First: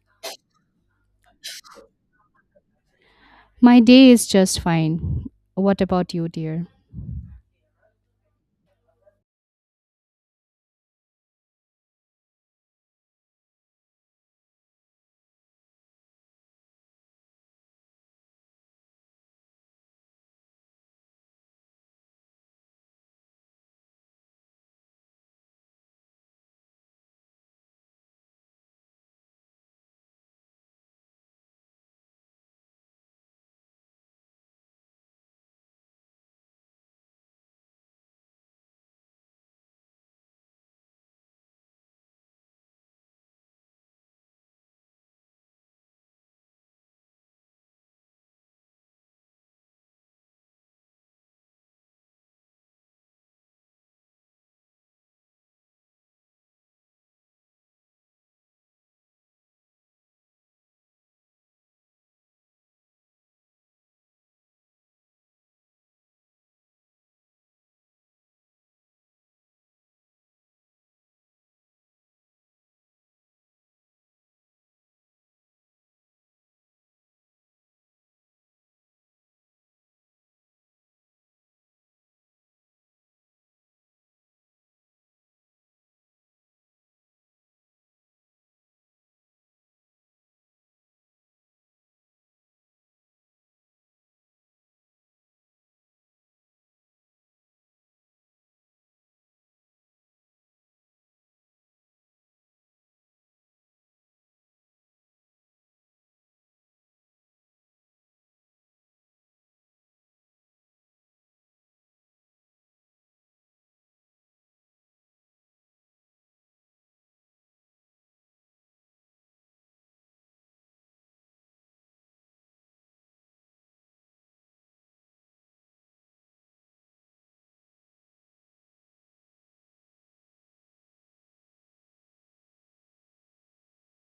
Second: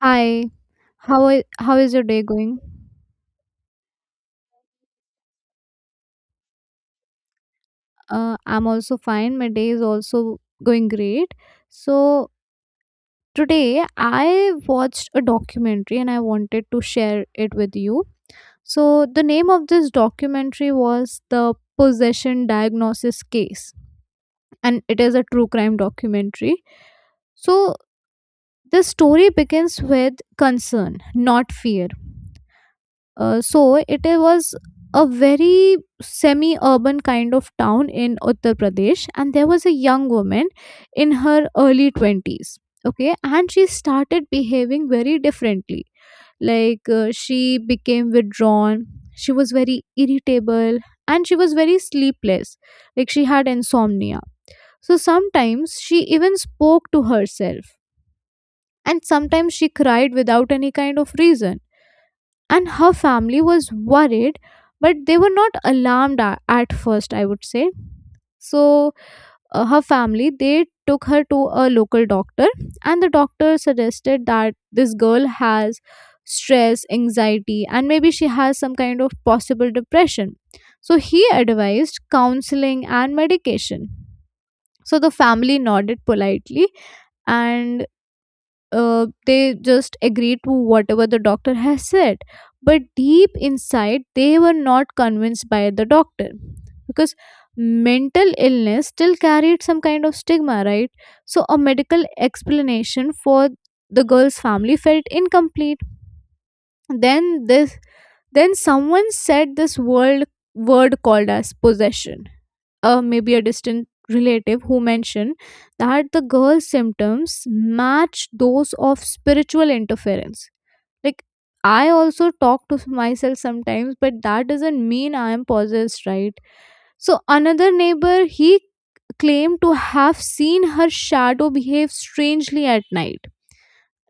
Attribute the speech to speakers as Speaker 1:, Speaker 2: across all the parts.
Speaker 1: Hi, how is your day going?
Speaker 2: My day is just fine. What about you, dear?
Speaker 1: I'm also fine. My day is also going great. So today I watched a documentary and I wanted to share it with you. So the name of this documentary was the Possession Diagnosis Case, and it is a true crime documentary. So the story begins with concern, not fear. So it was a very semi-urban kind of town in Uttar Pradesh, and there was a young woman in her early twenties. Okay, and she started behaving very differently. Like she became withdrawn. She was very irritable, and she was very sleepless. Like she had insomnia. So sometimes she even spoke to herself, and sometimes she cried without any kind of reason, and her family was worried, but they were not alarmed at first, I would say. So her family, they took her to a local doctor, and the doctor suggested that this girl has stress, anxiety, and maybe she has some kind of possible depression. So he advised counseling and medication. So the family nodded politely, and they just agreed to whatever the doctor has said. But deep inside, they were not convinced by the doctor, because mental illness still carried some kind of stigma, right? So, a medical explanation for the girl's family felt incomplete. Then this then someone said this world word called as possession. Maybe a distant relative who mentioned that the girl's symptoms match those of spiritual interference. Like, I also talk to myself sometimes, but that doesn't mean I am possessed, right? So another neighbor, he claimed to have seen her shadow behave strangely at night.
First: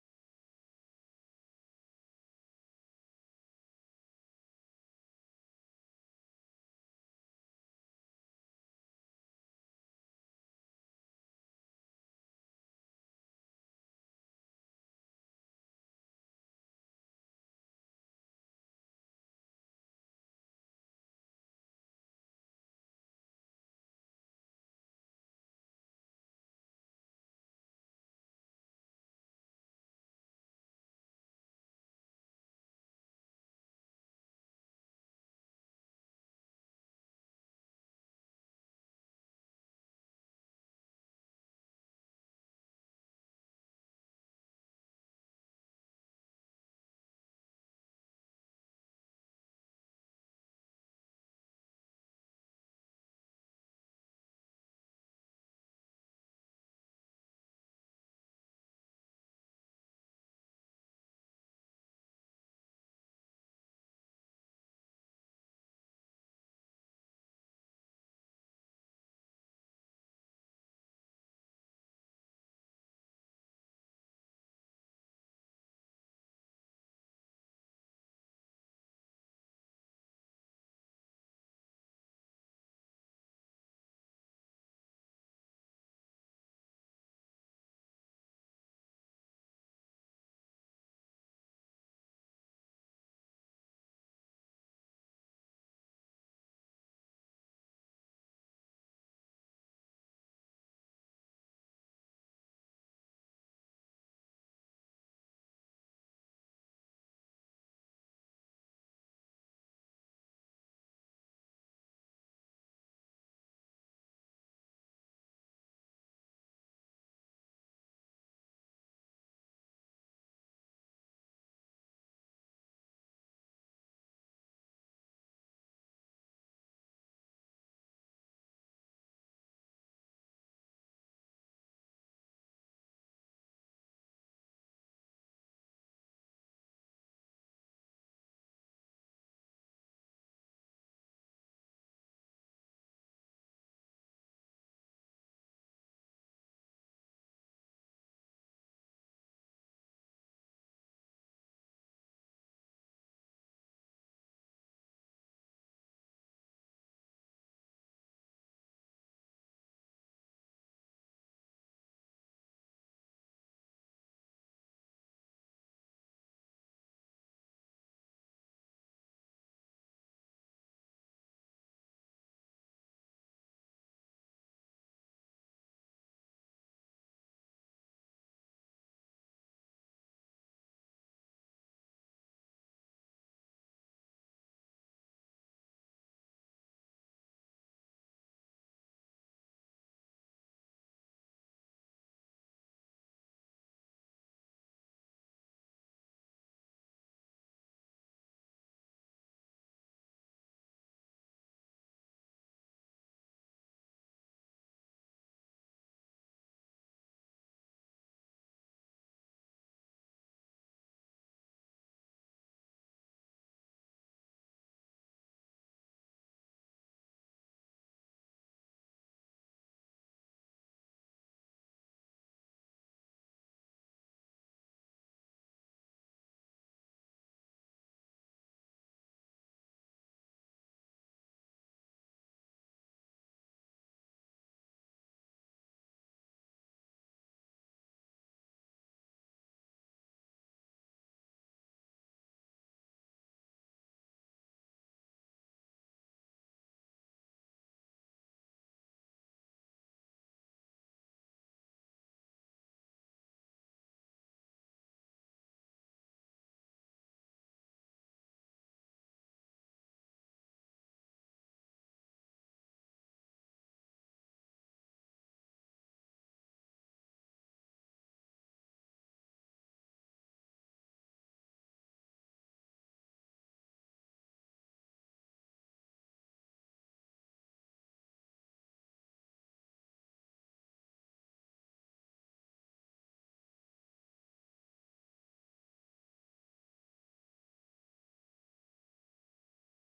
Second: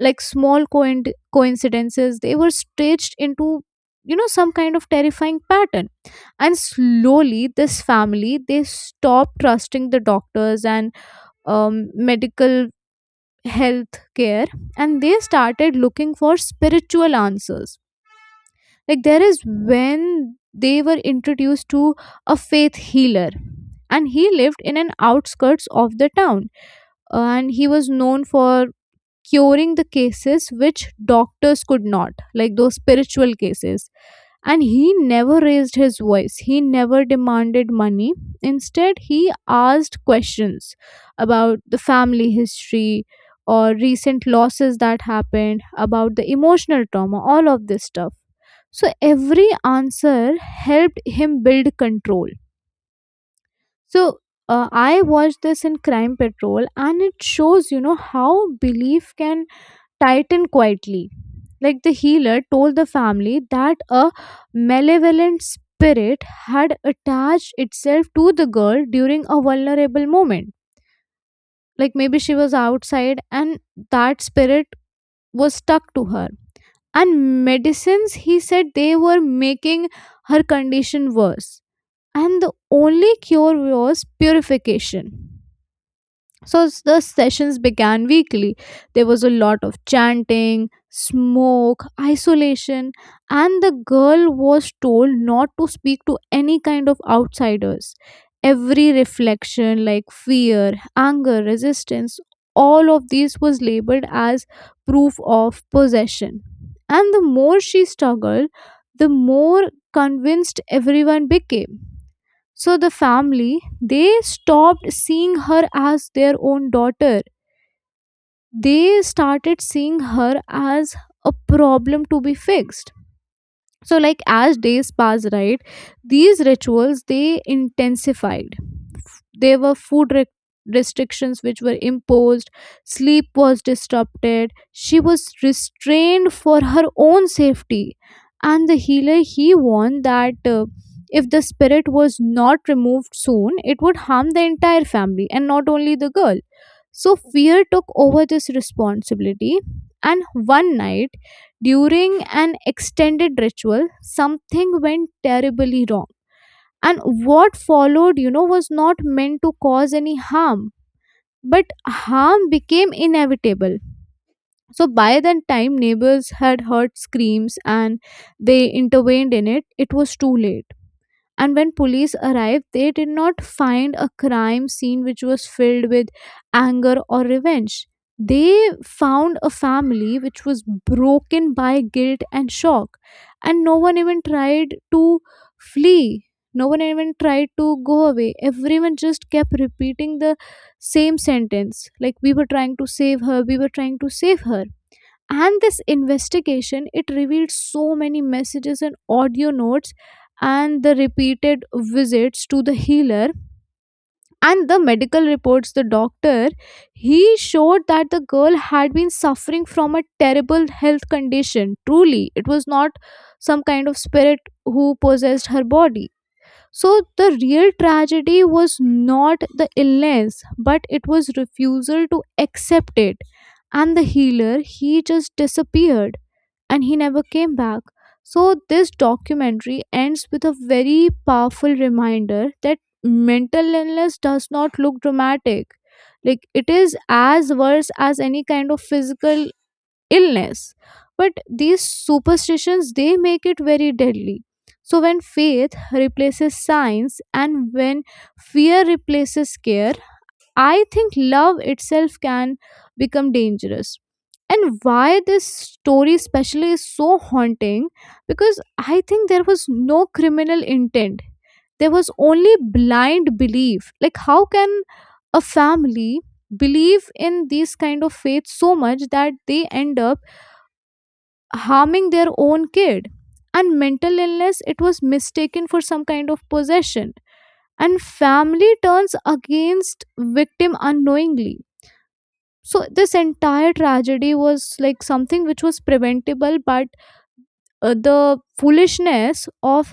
Speaker 1: Like small coincidences, they were stitched into some kind of terrifying pattern. And slowly this family, they stopped trusting the doctors and medical health care, and they started looking for spiritual answers. Like, there is when they were introduced to a faith healer, and he lived in an outskirts of the town, and he was known for curing the cases which doctors could not, like those spiritual cases. And he never raised his voice, he never demanded money. Instead, he asked questions about the family history or recent losses that happened, about the emotional trauma, all of this stuff. So every answer helped him build control. So I watched this in Crime Patrol, and it shows how belief can tightened quietly. Like, the healer told the family that a malevolent spirit had attached itself to the girl during a vulnerable moment. Like maybe she was outside and that spirit was stuck to her. And medicines, he said, they were making her condition worse. And the only cure was purification. So the sessions began weekly. There was a lot of chanting, smoke, isolation, and the girl was told not to speak to any kind of outsiders. Every reflection, like fear, anger, resistance, all of these was labeled as proof of possession. And the more she struggled, the more convinced everyone became. So the family, they stopped seeing her as their own daughter. They started seeing her as a problem to be fixed. So like as days passed, right, these rituals they intensified. There were food restrictions which were imposed, sleep was disrupted, she was restrained for her own safety. And the healer, he warned that if the spirit was not removed soon, it would harm the entire family and not only the girl. So fear took over this responsibility. And one night, during an extended ritual, something went terribly wrong, and what followed, was not meant to cause any harm, but harm became inevitable. So by that time, neighbors had heard screams, and they intervened in it, it was too late. And when police arrived, they did not find a crime scene which was filled with anger or revenge. They found a family which was broken by guilt and shock. And no one even tried to flee, no one even tried to go away. Everyone just kept repeating the same sentence, like, we were trying to save her, we were trying to save her. And this investigation, it revealed so many messages and audio notes, and the repeated visits to the healer. And the medical reports, the doctor, he showed that the girl had been suffering from a terrible health condition, truly it was not some kind of spirit who possessed her body. So the real tragedy was not the illness, but it was refusal to accept it. And the healer, he just disappeared, and he never came back. So, this documentary ends with a very powerful reminder that mental illness does not look dramatic. Like, it is as worse as any kind of physical illness. But these superstitions, they make it very deadly. So, when faith replaces science and when fear replaces care, I think love itself can become dangerous. And why this story especially is so haunting, because I think there was no criminal intent. There was only blind belief. Like, how can a family believe in these kind of faith so much that they end up harming their own kid? And mental illness, it was mistaken for some kind of possession. And family turns against victim unknowingly. So this entire tragedy was like something which was preventable, but the foolishness of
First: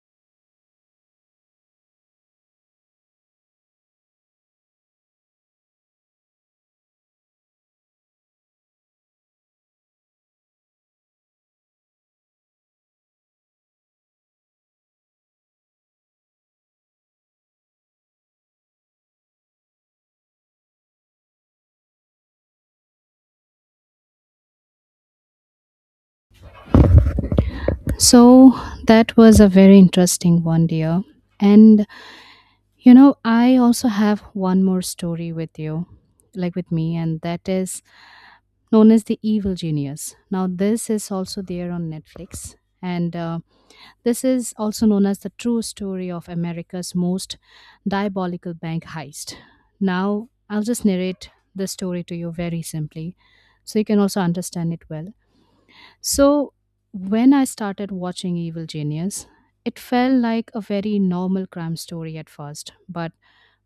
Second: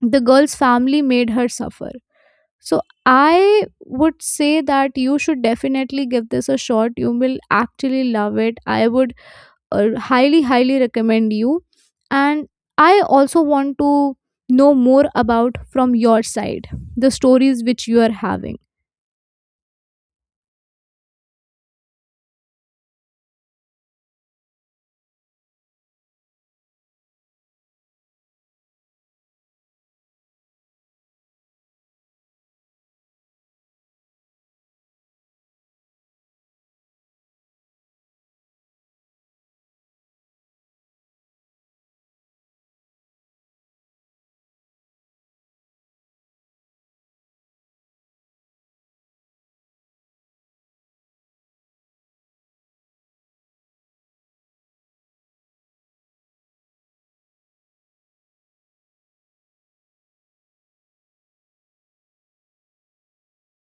Speaker 1: the girl's family made her suffer. So I would say that you should definitely give this a shot, you will actually love it. I would highly highly recommend you. And I also want to know more about from your side, the stories which you are having.
Speaker 2: So, that was a very interesting one, dear. And you know, I also have one more story with you, like with me, and that is known as The Evil Genius. Now, this is also there on Netflix. And this is also known as the true story of America's most diabolical bank heist. Now, I'll just narrate the story to you very simply so you can also understand it well. So, when I started watching Evil Genius, it felt like a very normal crime story at first, but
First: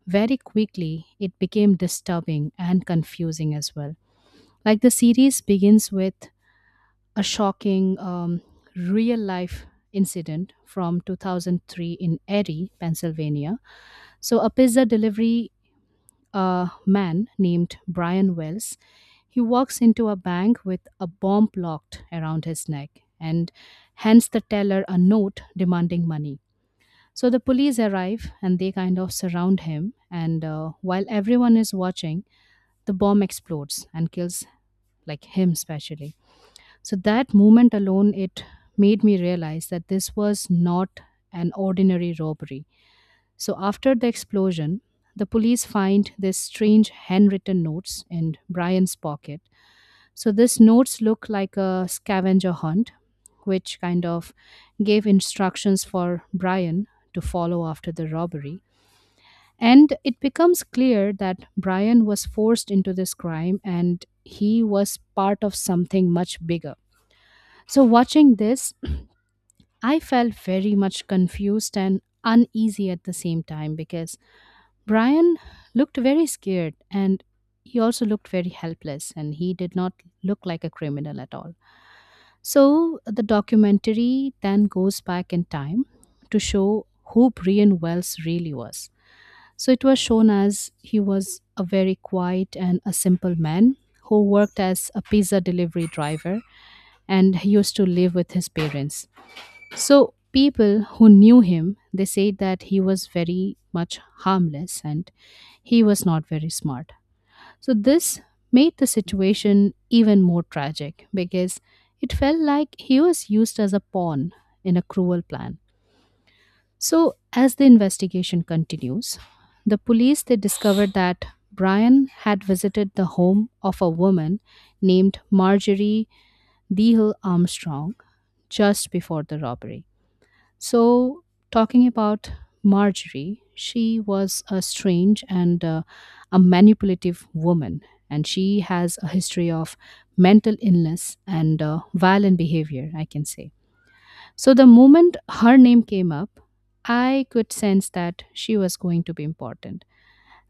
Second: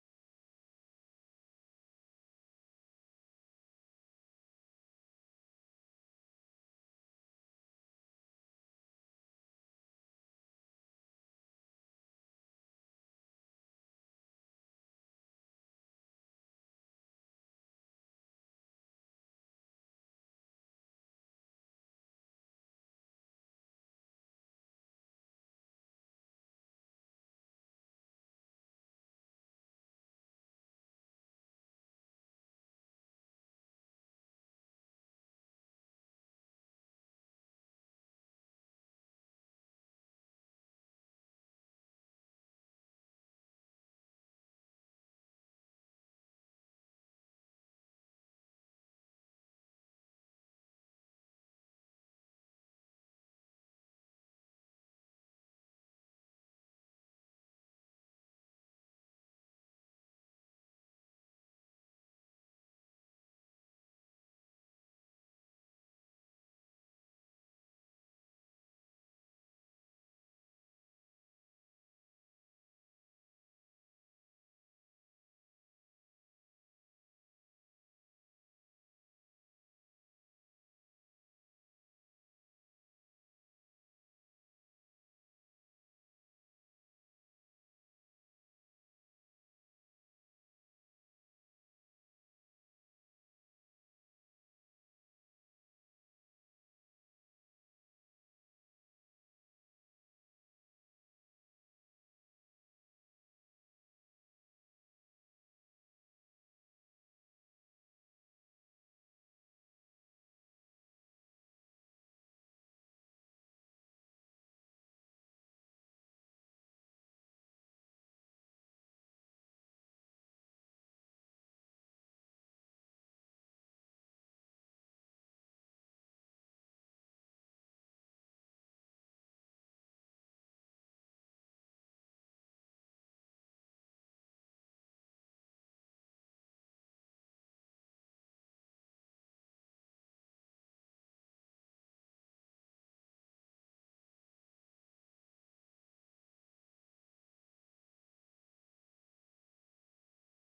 Speaker 2: very quickly it became disturbing and confusing as well. Like the series begins with a shocking real life incident from 2003 in Erie, Pennsylvania. So, a pizza delivery a man named Brian Wells. He walks into a bank with a bomb locked around his neck and hands the teller a note demanding money. So the police arrive and they kind of surround him. And while everyone is watching, the bomb explodes and kills like him especially. So that moment alone, it made me realize that this was not an ordinary robbery. So after the explosion, the police find these strange handwritten notes in Brian's pocket. So these notes look like a scavenger hunt, which kind of gave instructions for Brian to follow after the robbery. And it becomes clear that Brian was forced into this crime and he was part of something much bigger. So, watching this, I felt very much confused and uneasy at the same time because Brian looked very scared and he also looked very helpless and he did not look like a criminal at all. So the documentary then goes back in time to show who Brian Wells really was. So it was shown as he was a very quiet and a simple man who worked as a pizza delivery driver and he used to live with his parents. So people who knew him, they said that he was very much harmless and he was not very smart. So this made the situation even more tragic because it felt like he was used as a pawn in a cruel plan. So as the investigation continues, the police they discovered that Brian had visited the home of a woman named Marjorie Dehill Armstrong just before the robbery. So, talking about Marjorie, she was a strange and a manipulative woman, and she has a history of mental illness and violent behavior, I can say. So, the moment her name came up, I could sense that she was going to be important.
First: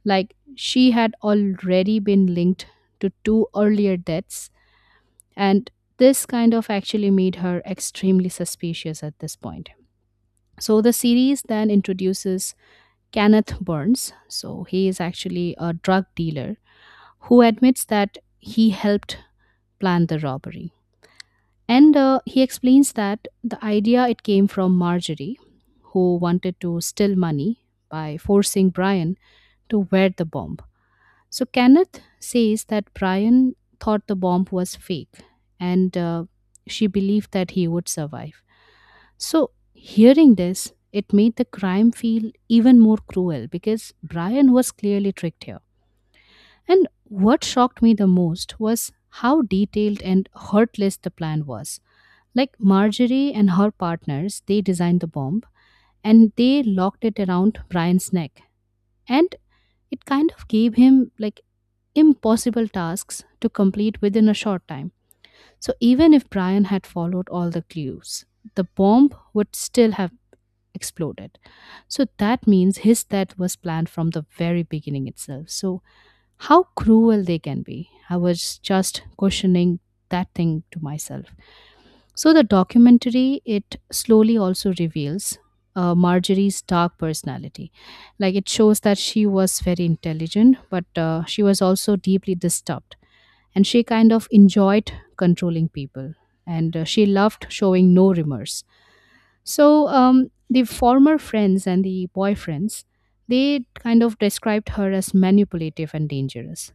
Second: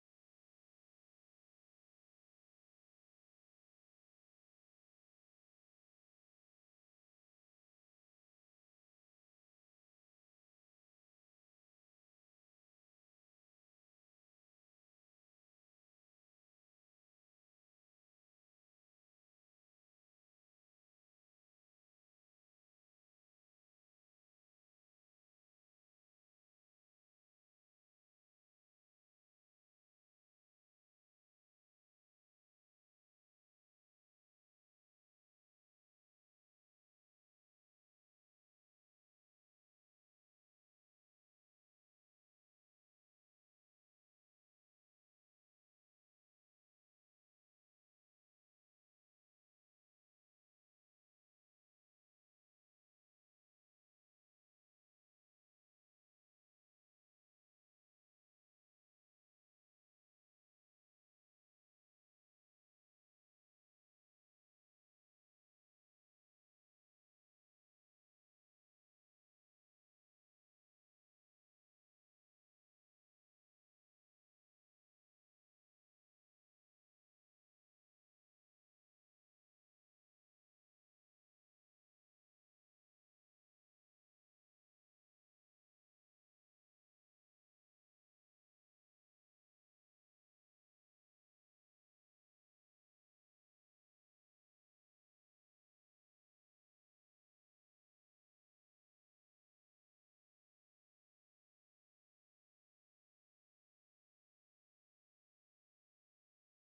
Speaker 2: Like, she had already been linked to two earlier deaths, and this kind of actually made her extremely suspicious at this point. So the series then introduces Kenneth Burns. So he is actually a drug dealer who admits that he helped plan the robbery. And he explains that the idea it came from Marjorie, who wanted to steal money by forcing Brian to wear the bomb. So Kenneth says that Brian thought the bomb was fake and she believed that he would survive. So, hearing this, it made the crime feel even more cruel because Brian was clearly tricked here. And what shocked me the most was how detailed and heartless the plan was. Like Marjorie and her partners, they designed the bomb and they locked it around Brian's neck. And it kind of gave him like impossible tasks to complete within a short time. So even if Brian had followed all the clues, the bomb would still have exploded. So that means his death was planned from the very beginning itself. So, how cruel they can be. I was just questioning that thing to myself. So, the documentary, it slowly also reveals Marjorie's dark personality. Like, it shows that she was very intelligent, but she was also deeply disturbed. And she kind of enjoyed controlling people. And she loved showing no remorse so the former friends and the boyfriends, they kind of described her as manipulative and dangerous.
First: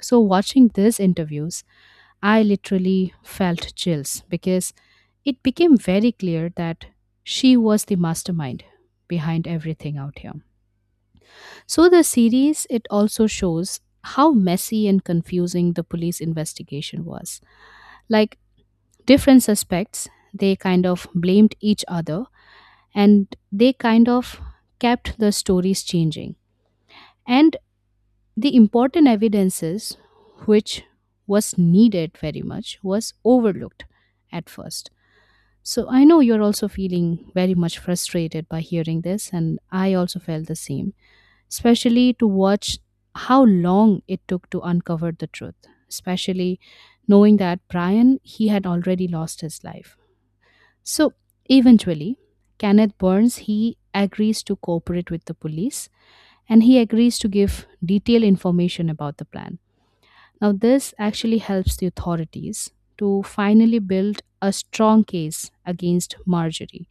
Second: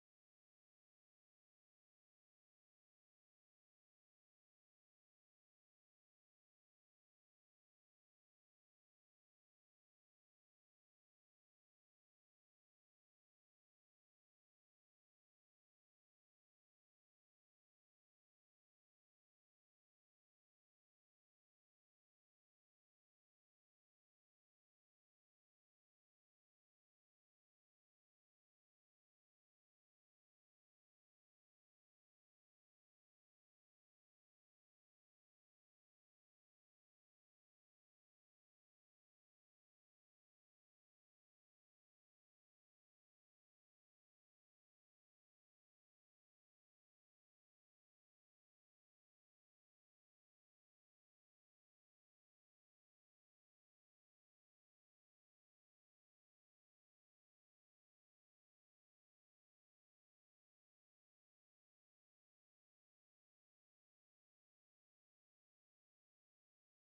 Speaker 2: So watching these interviews, I literally felt chills because it became very clear that she was the mastermind behind everything out here. So the series it also shows how messy and confusing the police investigation was. Like different suspects, they kind of blamed each other and they kind of kept the stories changing. And the important evidences, which was needed very much, was overlooked at first. So I know you're also feeling very much frustrated by hearing this, and I also felt the same, especially to watch how long it took to uncover the truth, especially knowing that Brian, he had already lost his life. So eventually, Kenneth Burns he agrees to cooperate with the police and he agrees to give detailed information about the plan. Now this actually helps the authorities to finally build a strong case against Marjorie.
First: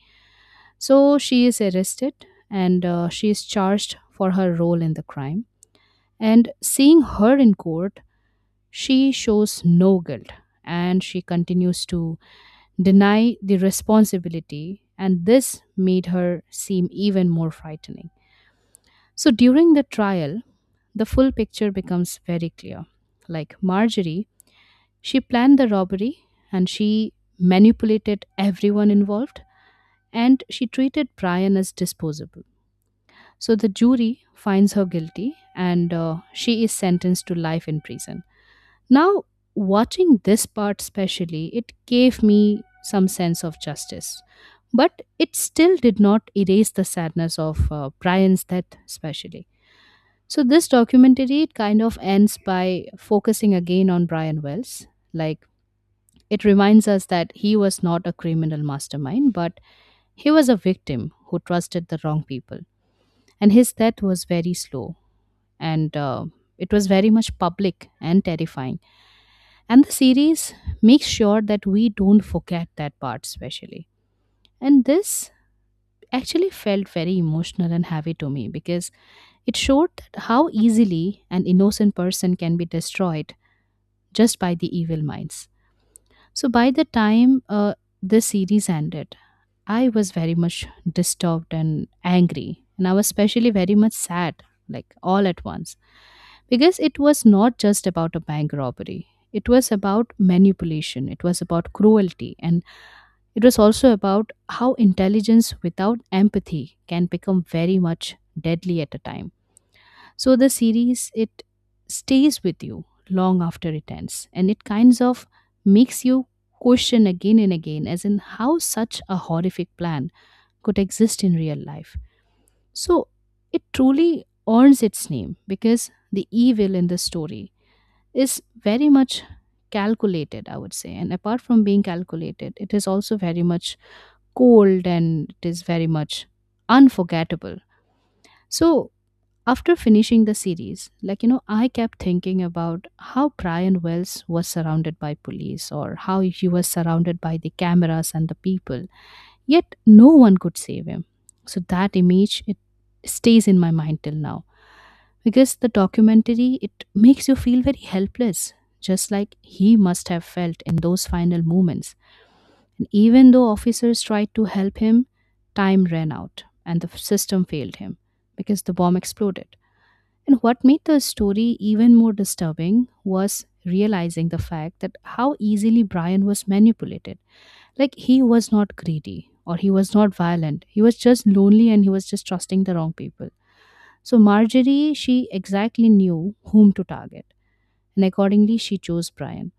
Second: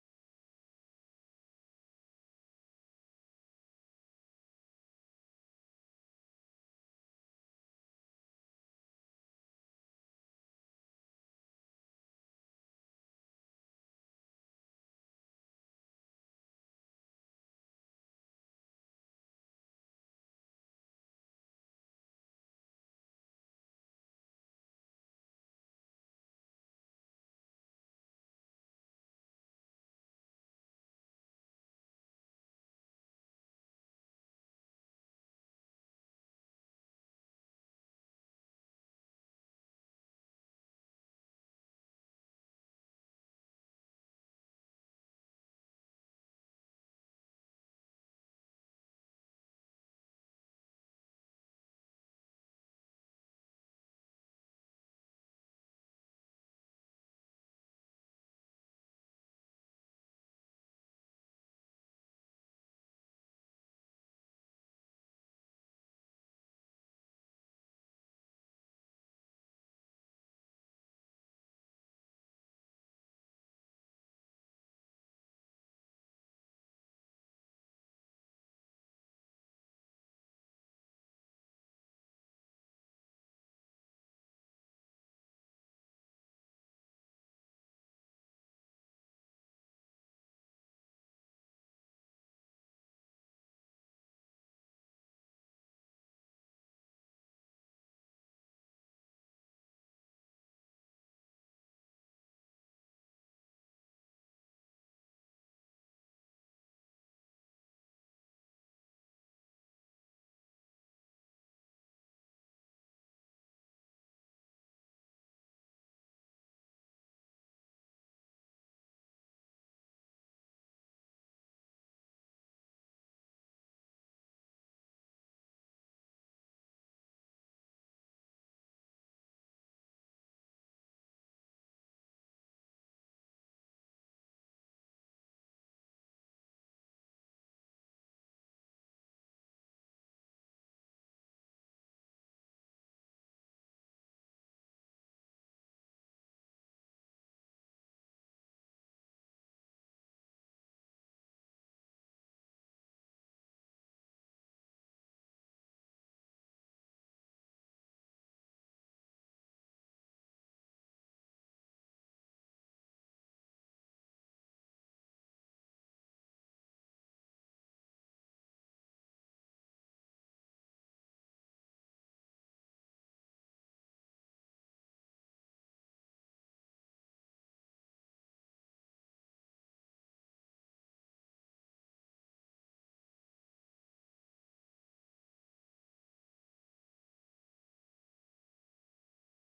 Speaker 2: So she is arrested and she is charged for her role in the crime. And seeing her in court, she shows no guilt and she continues to deny the responsibility, and this made her seem even more frightening. So during the trial, the full picture becomes very clear. Like Marjorie, she planned the robbery and she manipulated everyone involved and she treated Brian as disposable. So the jury finds her guilty and she is sentenced to life in prison. Now, watching this part specially, it gave me some sense of justice. But it still did not erase the sadness of Brian's death, especially. So, this documentary it kind of ends by focusing again on Brian Wells. Like, it reminds us that he was not a criminal mastermind, but he was a victim who trusted the wrong people. And his death was very slow and it was very much public and terrifying and the series makes sure that we don't forget that part, especially. And this actually felt very emotional and heavy to me because it showed that how easily an innocent person can be destroyed just by the evil minds. So, by the time the series ended, I was very much disturbed and angry. And I was especially very much sad, like all at once because it was not just about a bank robbery, it was about manipulation, it was about cruelty and it was also about how intelligence without empathy can become very much deadly at a time. So the series it stays with you long after it ends and it kinds of makes you question again and again as in how such a horrific plan could exist in real life. So it truly earns its name because the evil in the story is very much calculated, I would say. And apart from being calculated, it is also very much cold and it is very much unforgettable. So, after finishing the series, like, you know, I kept thinking about how Brian Wells was surrounded by police or how he was surrounded by the cameras and the people, yet no one could save him. So, that image, it stays in my mind till now because the documentary, it makes you feel very helpless, just like he must have felt in those final moments. And even though officers tried to help him, time ran out and the system failed him because the bomb exploded. And what made the story even more disturbing was realizing the fact that how easily Brian was manipulated. Like he was not greedy or he was not violent. He was just lonely and he was just trusting the wrong people. So Marjorie, she exactly knew whom to target, and accordingly, she chose Brian.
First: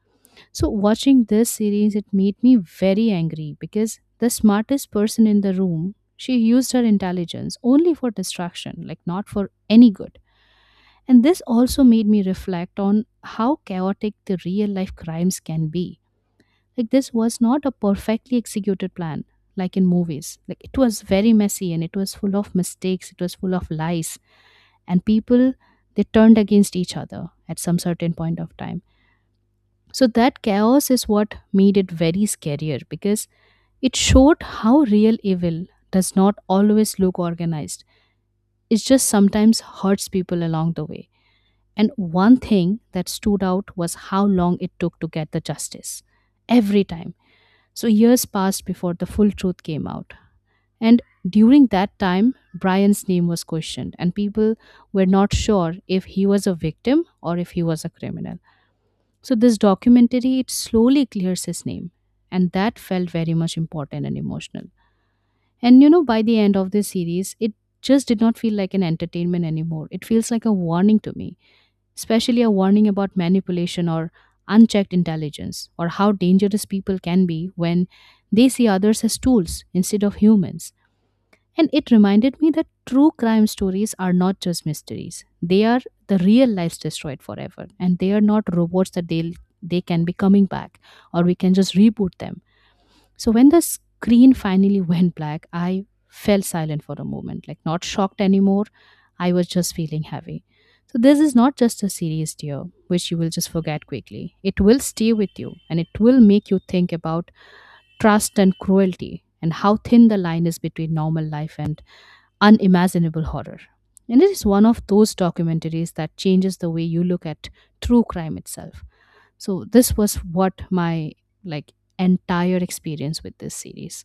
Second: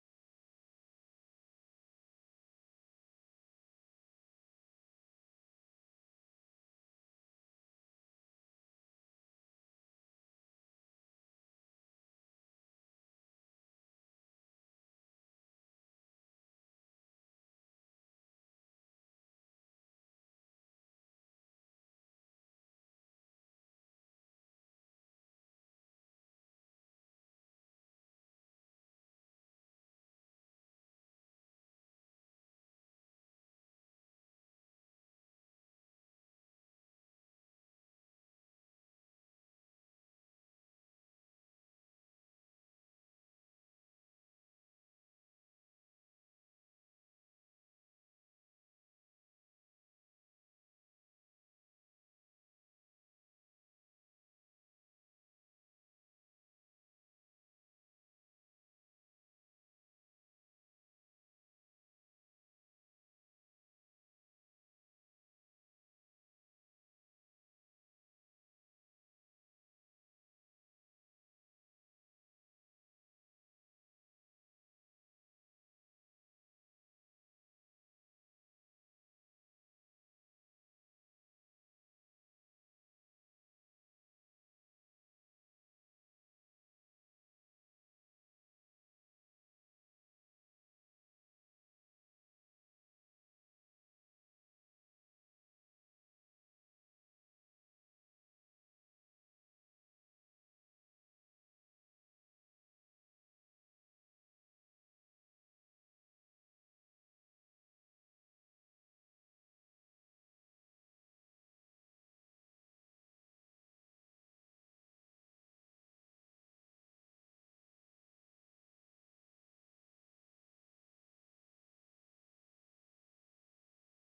Speaker 2: So watching this series, it made me very angry because the smartest person in the room, she used her intelligence only for distraction, like not for any good. And this also made me reflect on how chaotic the real life crimes can be. Like, this was not a perfectly executed plan, like in movies. Like, it was very messy and it was full of mistakes, it was full of lies and people they turned against each other at some certain point of time. So that chaos is what made it very scarier because it showed how real evil does not always look organized, it just sometimes hurts people along the way. And one thing that stood out was how long it took to get the justice every time. So years passed before the full truth came out and during that time, Brian's name was questioned, and people were not sure if he was a victim or if he was a criminal. So this documentary it slowly clears his name, and that felt very much important and emotional. And you know, by the end of this series, it just did not feel like an entertainment anymore. It feels like a warning to me, especially a warning about manipulation or unchecked intelligence, or how dangerous people can be when they see others as tools instead of humans. And it reminded me that true crime stories are not just mysteries. They are the real lives destroyed forever. And they are not robots that they can be coming back or we can just reboot them. So when the screen finally went black, I fell silent for a moment, like not shocked anymore. I was just feeling heavy. So this is not just a series, dear, which you will just forget quickly. It will stay with you and it will make you think about trust and cruelty and how thin the line is between normal life and unimaginable horror. And it is one of those documentaries that changes the way you look at true crime itself. So this was what my like entire experience with this series.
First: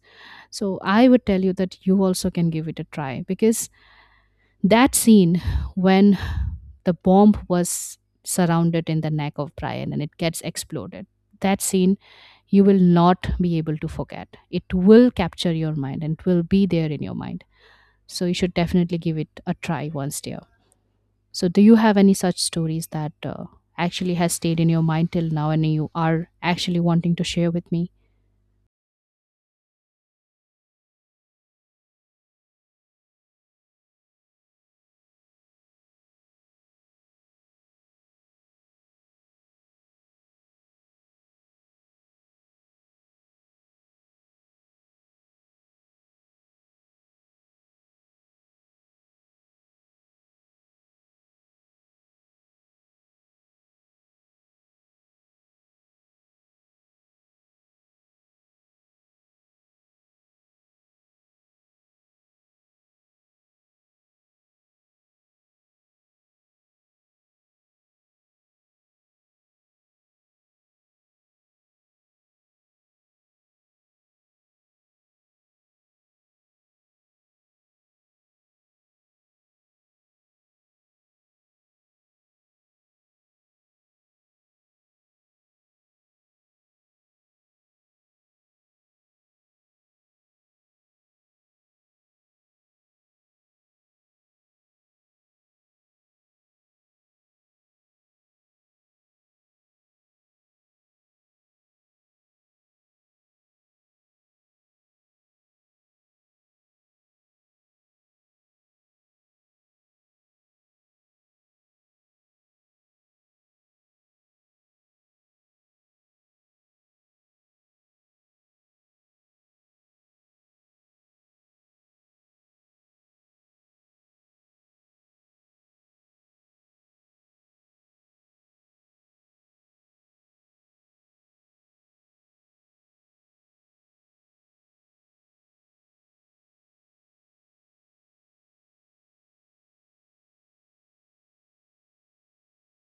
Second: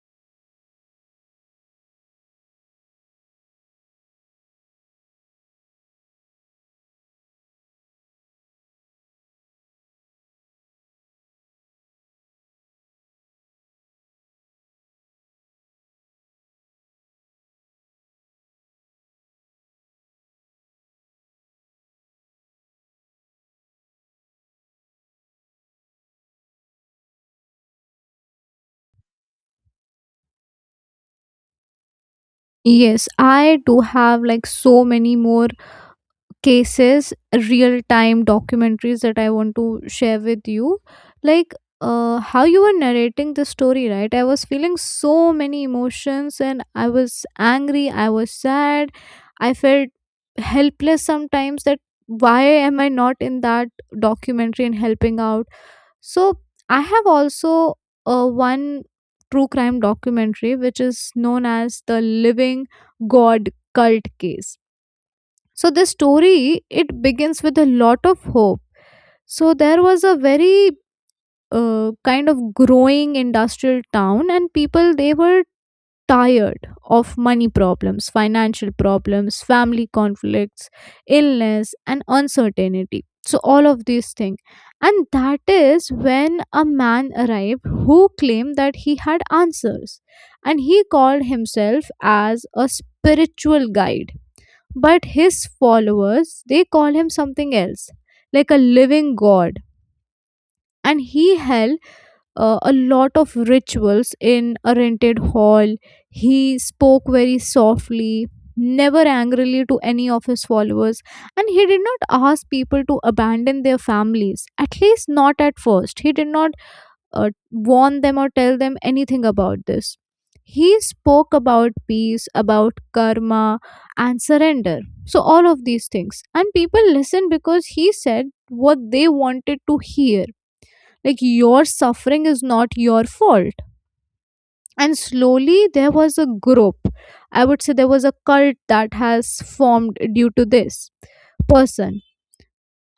Speaker 2: So I would tell you that you also can give it a try because that scene when the bomb was surrounded in the neck of Brian and it gets exploded, that scene you will not be able to forget. It will capture your mind and it will be there in your mind. So you should definitely give it a try once there. So do you have any such stories that actually has stayed in your mind till now and you are actually wanting to share with me?
Speaker 1: Yes, I do have like so many more cases, real time documentaries that I want to share with you. Like, how you were narrating the story, right, I was feeling so many emotions, and I was angry, I was sad, I felt helpless sometimes, that why am I not in that documentary and helping out. So I have also one true crime documentary which is known as the Living God Cult Case. So the story, it begins with a lot of hope. So there was a very kind of growing industrial town, and people they were tired of money problems, financial problems, family conflicts, illness, and uncertainty, so all of these things. And that is when a man arrived who claimed that he had answers, and he called himself as a spiritual guide, but his followers, they call him something else, like a living god. And he held a lot of rituals in a rented hall. He spoke very softly, never angrily to any of his followers. And he did not ask people to abandon their families, at least not at first. He did not warn them or tell them anything about this. He spoke about peace, about karma, and surrender. So, all of these things. And people listened because he said what they wanted to hear. Like, your suffering is not your fault. And slowly, there was a group. I would say there was a cult that has formed due to this person.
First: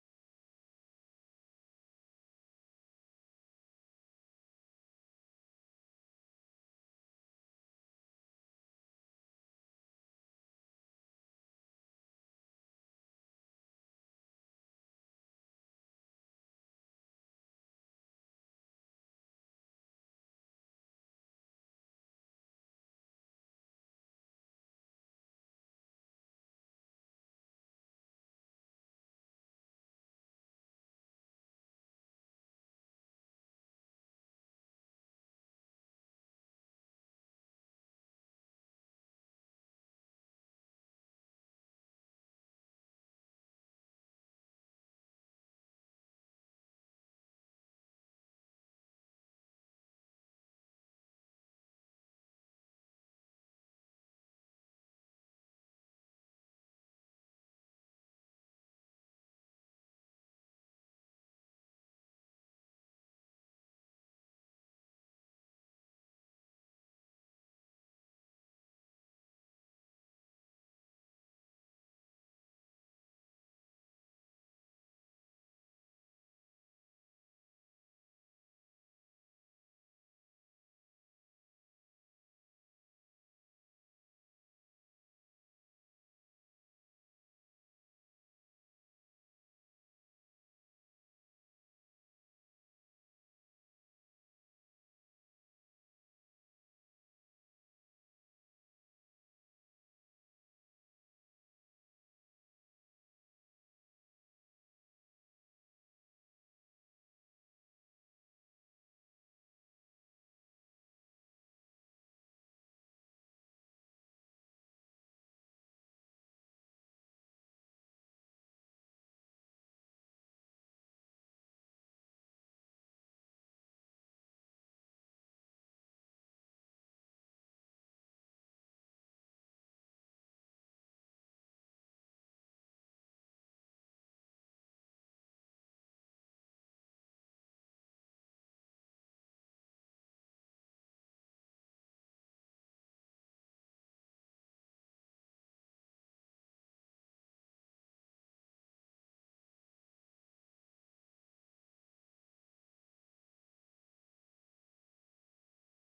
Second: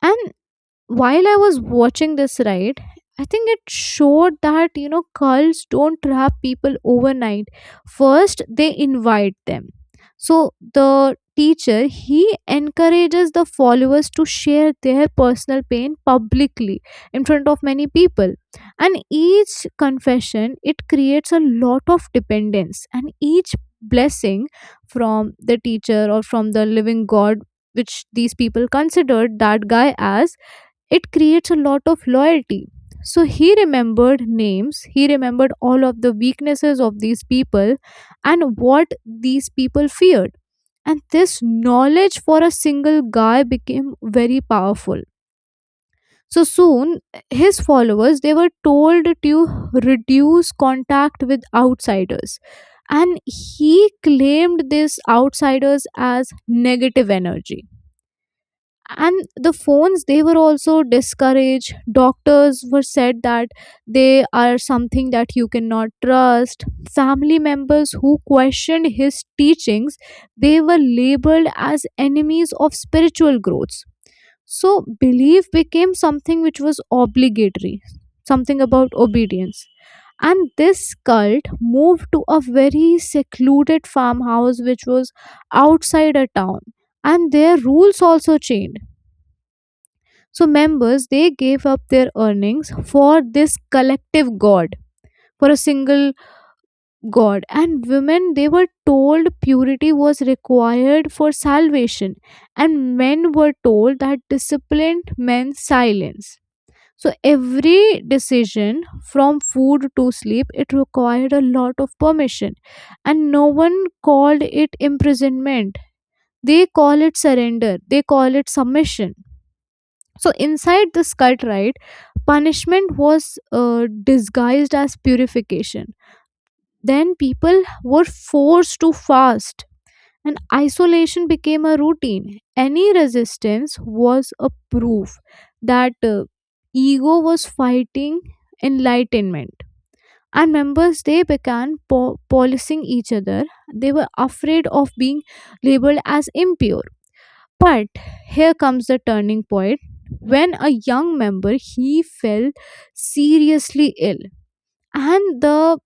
Speaker 1: And while I was watching this ride, I think it showed that cults don't trap people overnight. First, they invite them. So the teacher, he encourages the followers to share their personal pain publicly in front of many people, and each confession, it creates a lot of dependence. And each blessing from the teacher or from the living god, which these people considered that guy as, it creates a lot of loyalty. So he remembered names, he remembered all of the weaknesses of these people and what these people feared, and this knowledge for a single guy became very powerful. So soon, his followers, they were told to reduce contact with outsiders, and he claimed these outsiders as negative energy. And the phones, they were also discouraged. Doctors were said that they are something that you cannot trust. Family members who questioned his teachings, they were labeled as enemies of spiritual growths. So belief became something which was obligatory, something about obedience. And this cult moved to a very secluded farmhouse which was outside a town, and their rules also changed. So members, they gave up their earnings for this collective god, for a single god. And women, they were told purity was required for salvation, and men were told that discipline meant silence. So every decision, from food to sleep, it required a lot of permission. And no one called it imprisonment, they call it surrender, they call it submission. So inside this cult, right, punishment was disguised as purification. Then people were forced to fast, and isolation became a routine. Any resistance was a proof that ego was fighting enlightenment. And members, they began policing each other, they were afraid of being labeled as impure. But here comes the turning point. When a young member, he fell seriously ill, and the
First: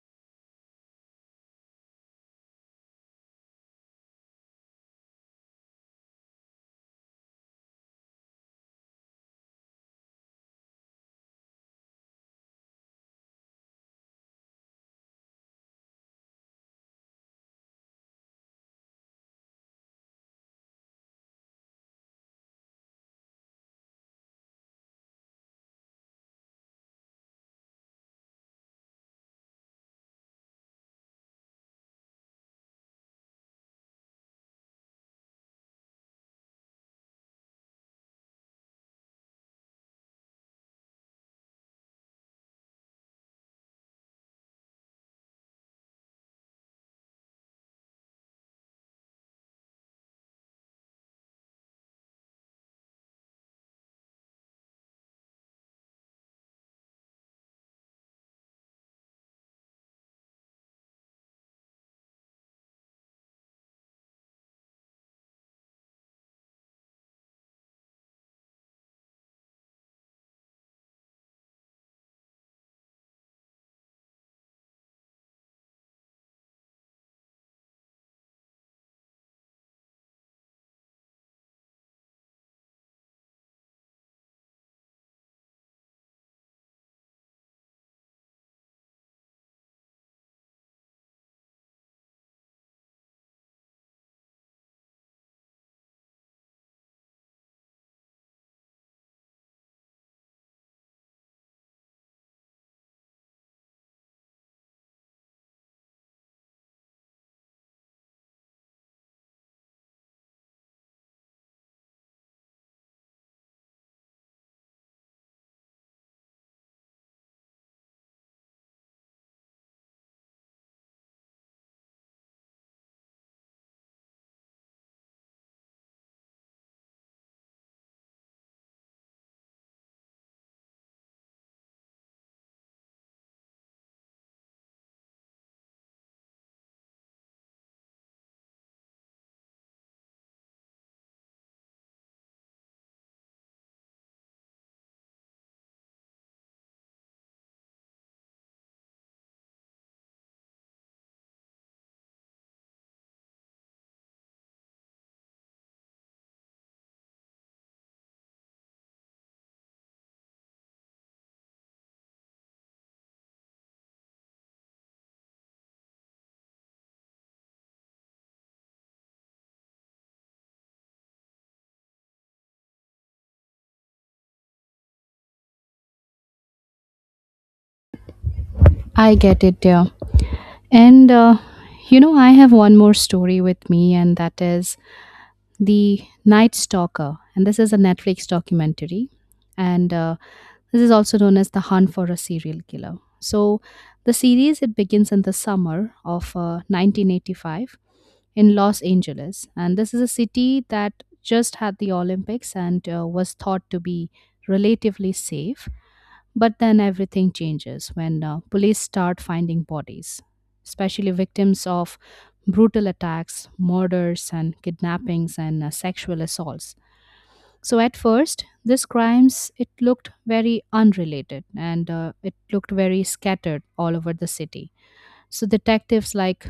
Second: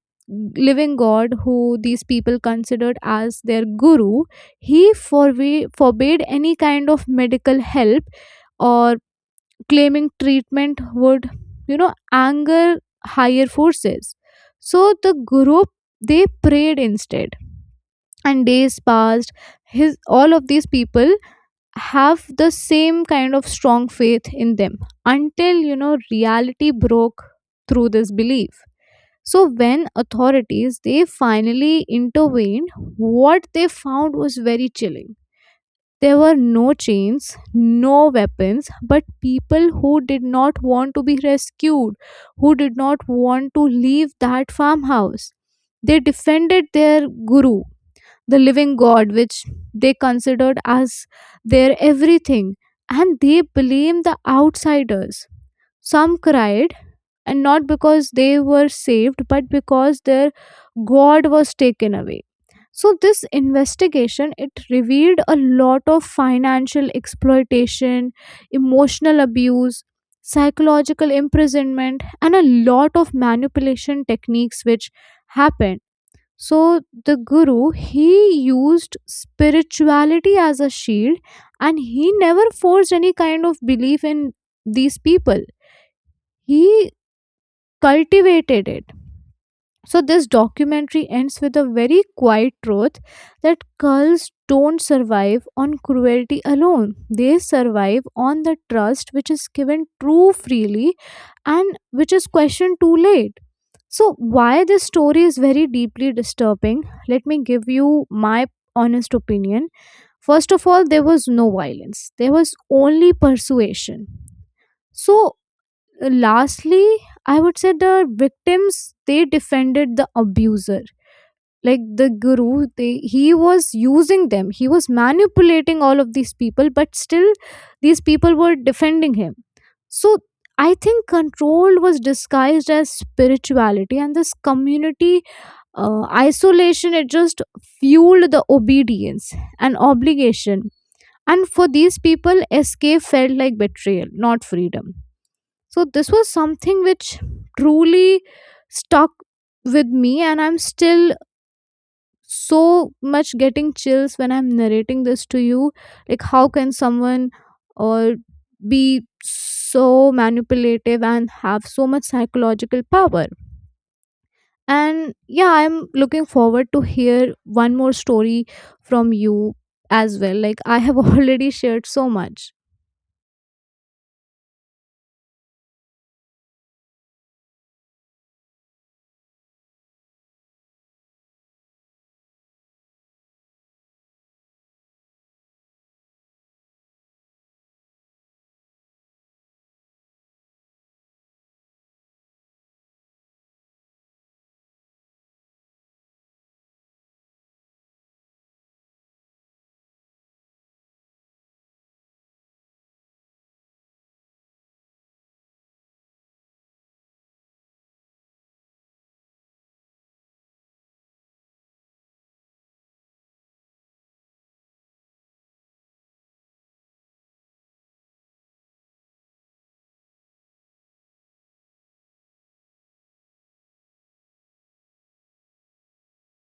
Speaker 1: living god, who these people considered as their guru, he forbade any kind of medical help, or claiming treatment would, anger higher forces. So the guru, they prayed instead, and days passed. His all of these people have the same kind of strong faith in them, until reality broke through this belief. So when authorities, they finally intervened, what they found was very chilling. There were no chains, no weapons, but people who did not want to be rescued, who did not want to leave that farmhouse. They defended their guru, the living God, which they considered as their everything, and they blamed the outsiders. Some cried, and not because they were saved, but because their God was taken away. So this investigation, it revealed a lot of financial exploitation, emotional abuse, psychological imprisonment, and a lot of manipulation techniques which happened. So the guru, he used spirituality as a shield, and he never forced any kind of belief in these people. He cultivated it. So this documentary ends with a very quiet truth, that cults don't survive on cruelty alone. They survive on the trust which is given too freely and which is questioned too late. So, why this story is very deeply disturbing, let me give you my honest opinion. First of all, there was no violence, there was only persuasion. So, lastly, I would say the victims, they defended the abuser. Like the guru, he was using them, he was manipulating all of these people, but still, these people were defending him. So, I think control was disguised as spirituality, and this community isolation, it just fueled the obedience and obligation. And for these people, escape felt like betrayal, not freedom. So this was something which truly stuck with me, and I'm still so much getting chills when I'm narrating this to you. Like how can someone, or be so manipulative and have so much psychological power. And yeah, I'm looking forward to hear one more story from you as well, like I have already shared so much.
Speaker 2: I get it, dear. And You know, I have one more story with me, and that is The Night Stalker, and this is a Netflix documentary, and this is also known as the Hunt for a Serial Killer. So, the series it begins in the summer of 1985 in Los Angeles, and this is a city that just had the Olympics and was thought to be relatively safe. But then everything changes when police start finding bodies, especially victims of brutal attacks, murders, and kidnappings and sexual assaults. So at first, these crimes it looked very unrelated and it looked very scattered all over the city. So detectives like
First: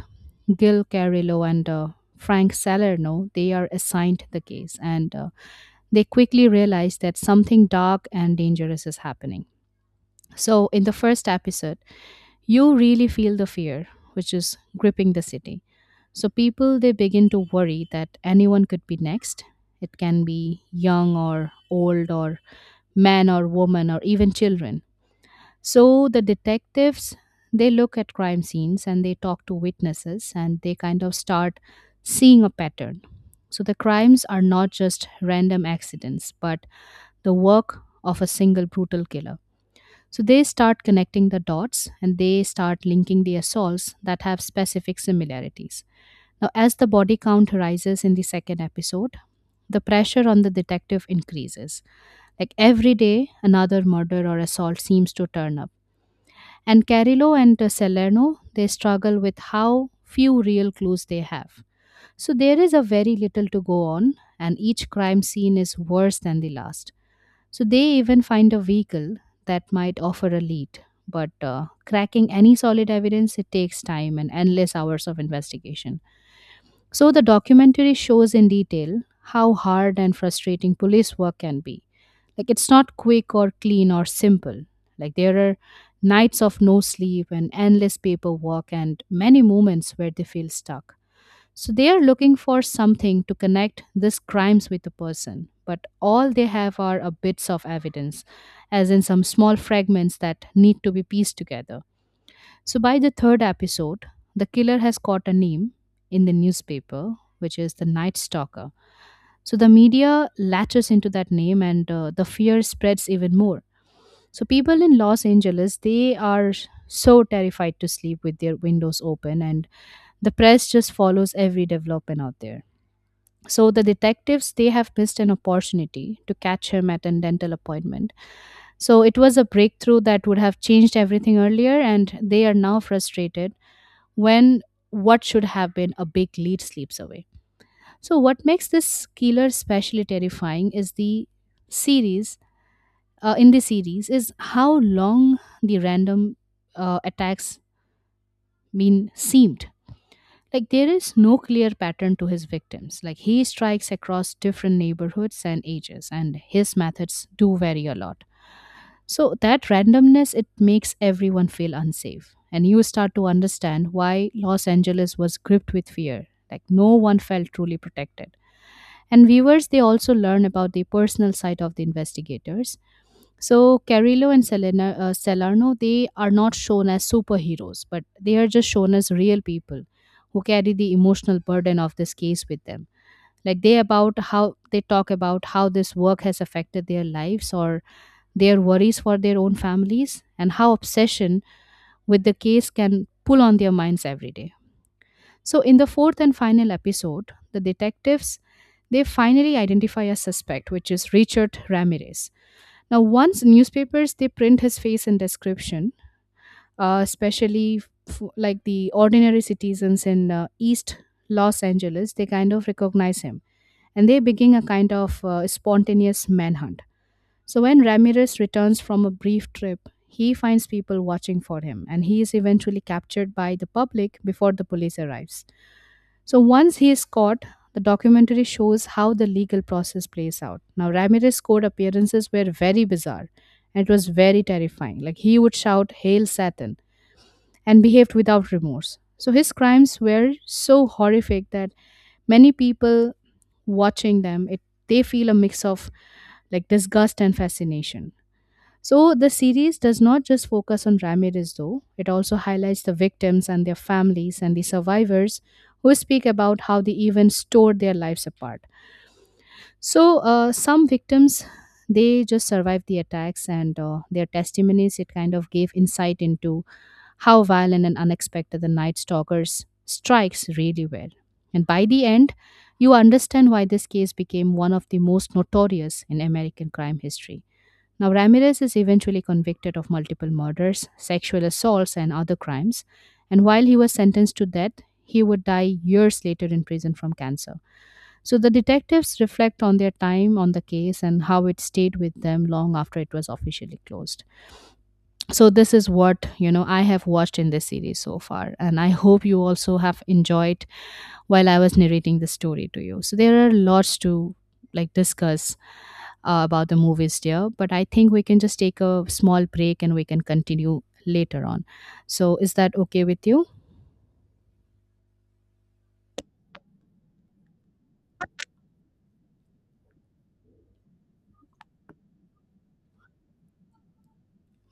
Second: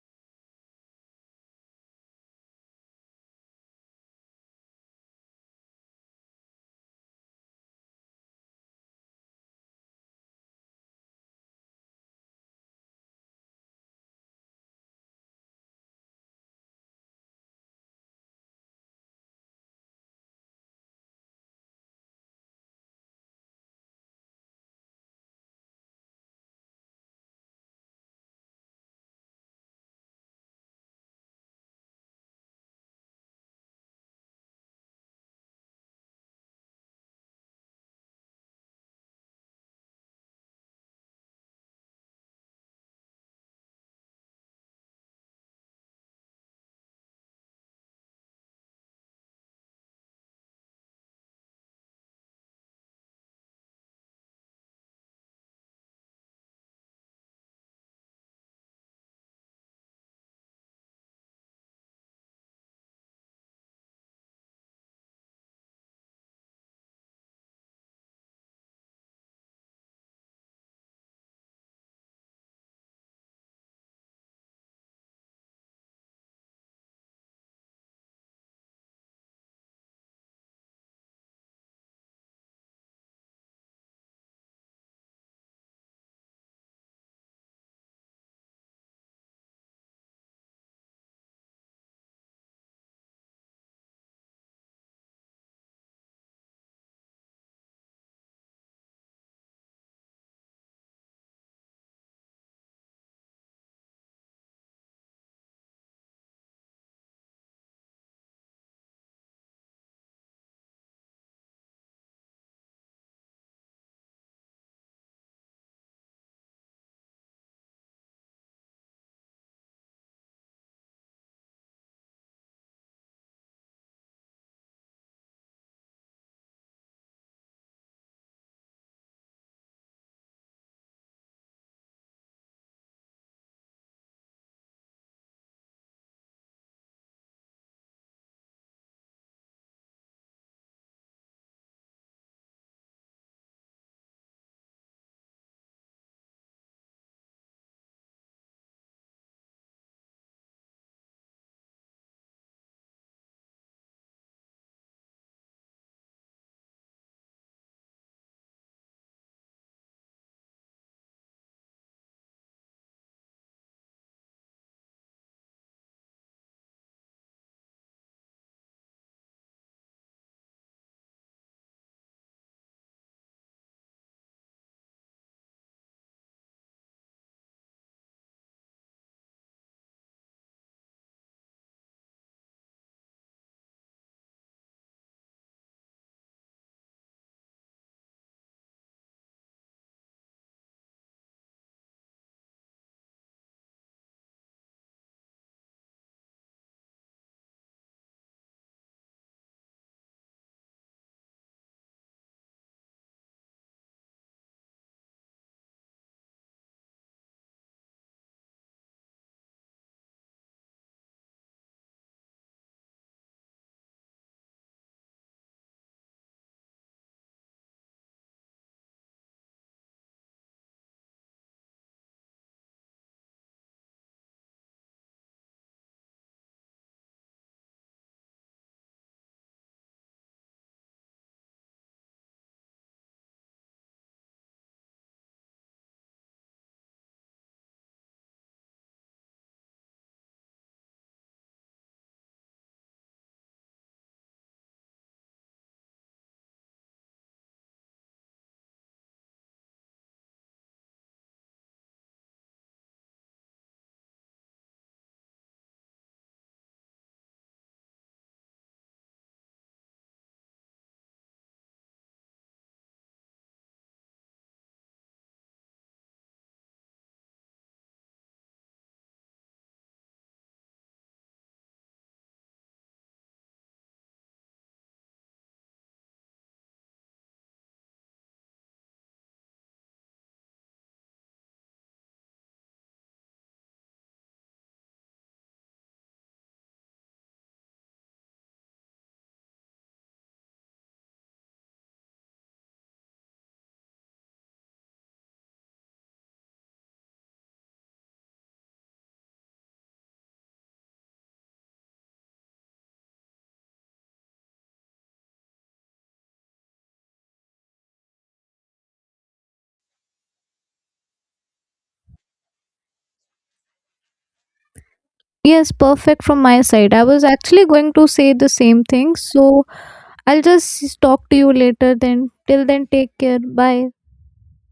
Speaker 2: Gil Carillo and Frank Salerno they are assigned the case and they quickly realize that something dark and dangerous is happening. So, in the first episode, you really feel the fear, which is gripping the city. So, people they begin to worry that anyone could be next. It can be young or old, or man or woman, or even children. So, the detectives they look at crime scenes and they talk to witnesses and they kind of start seeing a pattern. So, the crimes are not just random accidents, but the work of a single brutal killer. So they start connecting the dots and they start linking the assaults that have specific similarities. Now, as the body count rises in the second episode, the pressure on the detective increases. Like every day, another murder or assault seems to turn up. And Carillo and Salerno, they struggle with how few real clues they have. So there is a very little to go on, and each crime scene is worse than the last. So they even find a vehicle that might offer a lead. But cracking any solid evidence, it takes time and endless hours of investigation. So the documentary shows in detail how hard and frustrating police work can be. Like it's not quick or clean or simple. Like there are nights of no sleep and endless paperwork and many moments where they feel stuck. So they are looking for something to connect these crimes with the person, but all they have are a bits of evidence, as in some small fragments that need to be pieced together. So by the third episode, the killer has caught a name in the newspaper, which is the Night Stalker. So the media latches into that name, and the fear spreads even more. So people in Los Angeles, they are so terrified to sleep with their windows open, and the press just follows every development out there. So the detectives they have missed an opportunity to catch him at a dental appointment. So it was a breakthrough that would have changed everything earlier and they are now frustrated when what should have been a big lead slips away. So what makes this killer especially terrifying is series the series is how long the random attacks mean seemed. Like there is no clear pattern to his victims. Like he strikes across different neighborhoods and ages, and his methods do vary a lot. So that randomness it makes everyone feel unsafe. And you start to understand why Los Angeles was gripped with fear. Like no one felt truly protected. And viewers they also learn about the personal side of the investigators so Carrillo and Salerno, they are not shown as superheroes, but they are just shown as real people who carry the emotional burden of this case with them. Like they talk about how this work has affected their lives or their worries for their own families and how obsession with the case can pull on their minds every day. So in the fourth and final episode, the detectives they finally identify a suspect, which is Richard Ramirez. Now, once newspapers they print his face and description, especially like the ordinary citizens in East Los Angeles, they kind of recognize him and they begin a kind of spontaneous manhunt. So when Ramirez returns from a brief trip, he finds people watching for him and he is eventually captured by the public before the police arrives. So once he is caught, the documentary shows how the legal process plays out. Now, Ramirez's court appearances were very bizarre and it was very terrifying. Like he would shout, Hail Satan, and behaved without remorse. So his crimes were so horrific that many people watching them, they feel a mix of like disgust and fascination. So the series does not just focus on Ramirez, though, it also highlights the victims and their families and the survivors who speak about how the events tore their lives apart. So some victims they just survived the attacks and their testimonies it kind of gave insight into how violent and unexpected the night stalkers strikes really were and by the end you understand why this case became one of the most notorious in american crime history. Now, Ramirez is eventually convicted of multiple murders, sexual assaults, and other crimes. And while he was sentenced to death, he would die years later in prison from cancer. So the detectives reflect on their time on the case and how it stayed with them long after it was officially closed. So this is what you know I have watched in this series so far and I hope you also have enjoyed while I was narrating the story to you. So there are lots to discuss about the movies, dear, but I think we can just take a small break and we can continue later on. So is that okay with you?
Speaker 1: Yes, perfect from my side, I was actually going to say the same thing. So I'll just talk to you later, then till then, take care, bye.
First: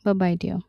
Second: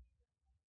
Speaker 2: Bye bye, dear.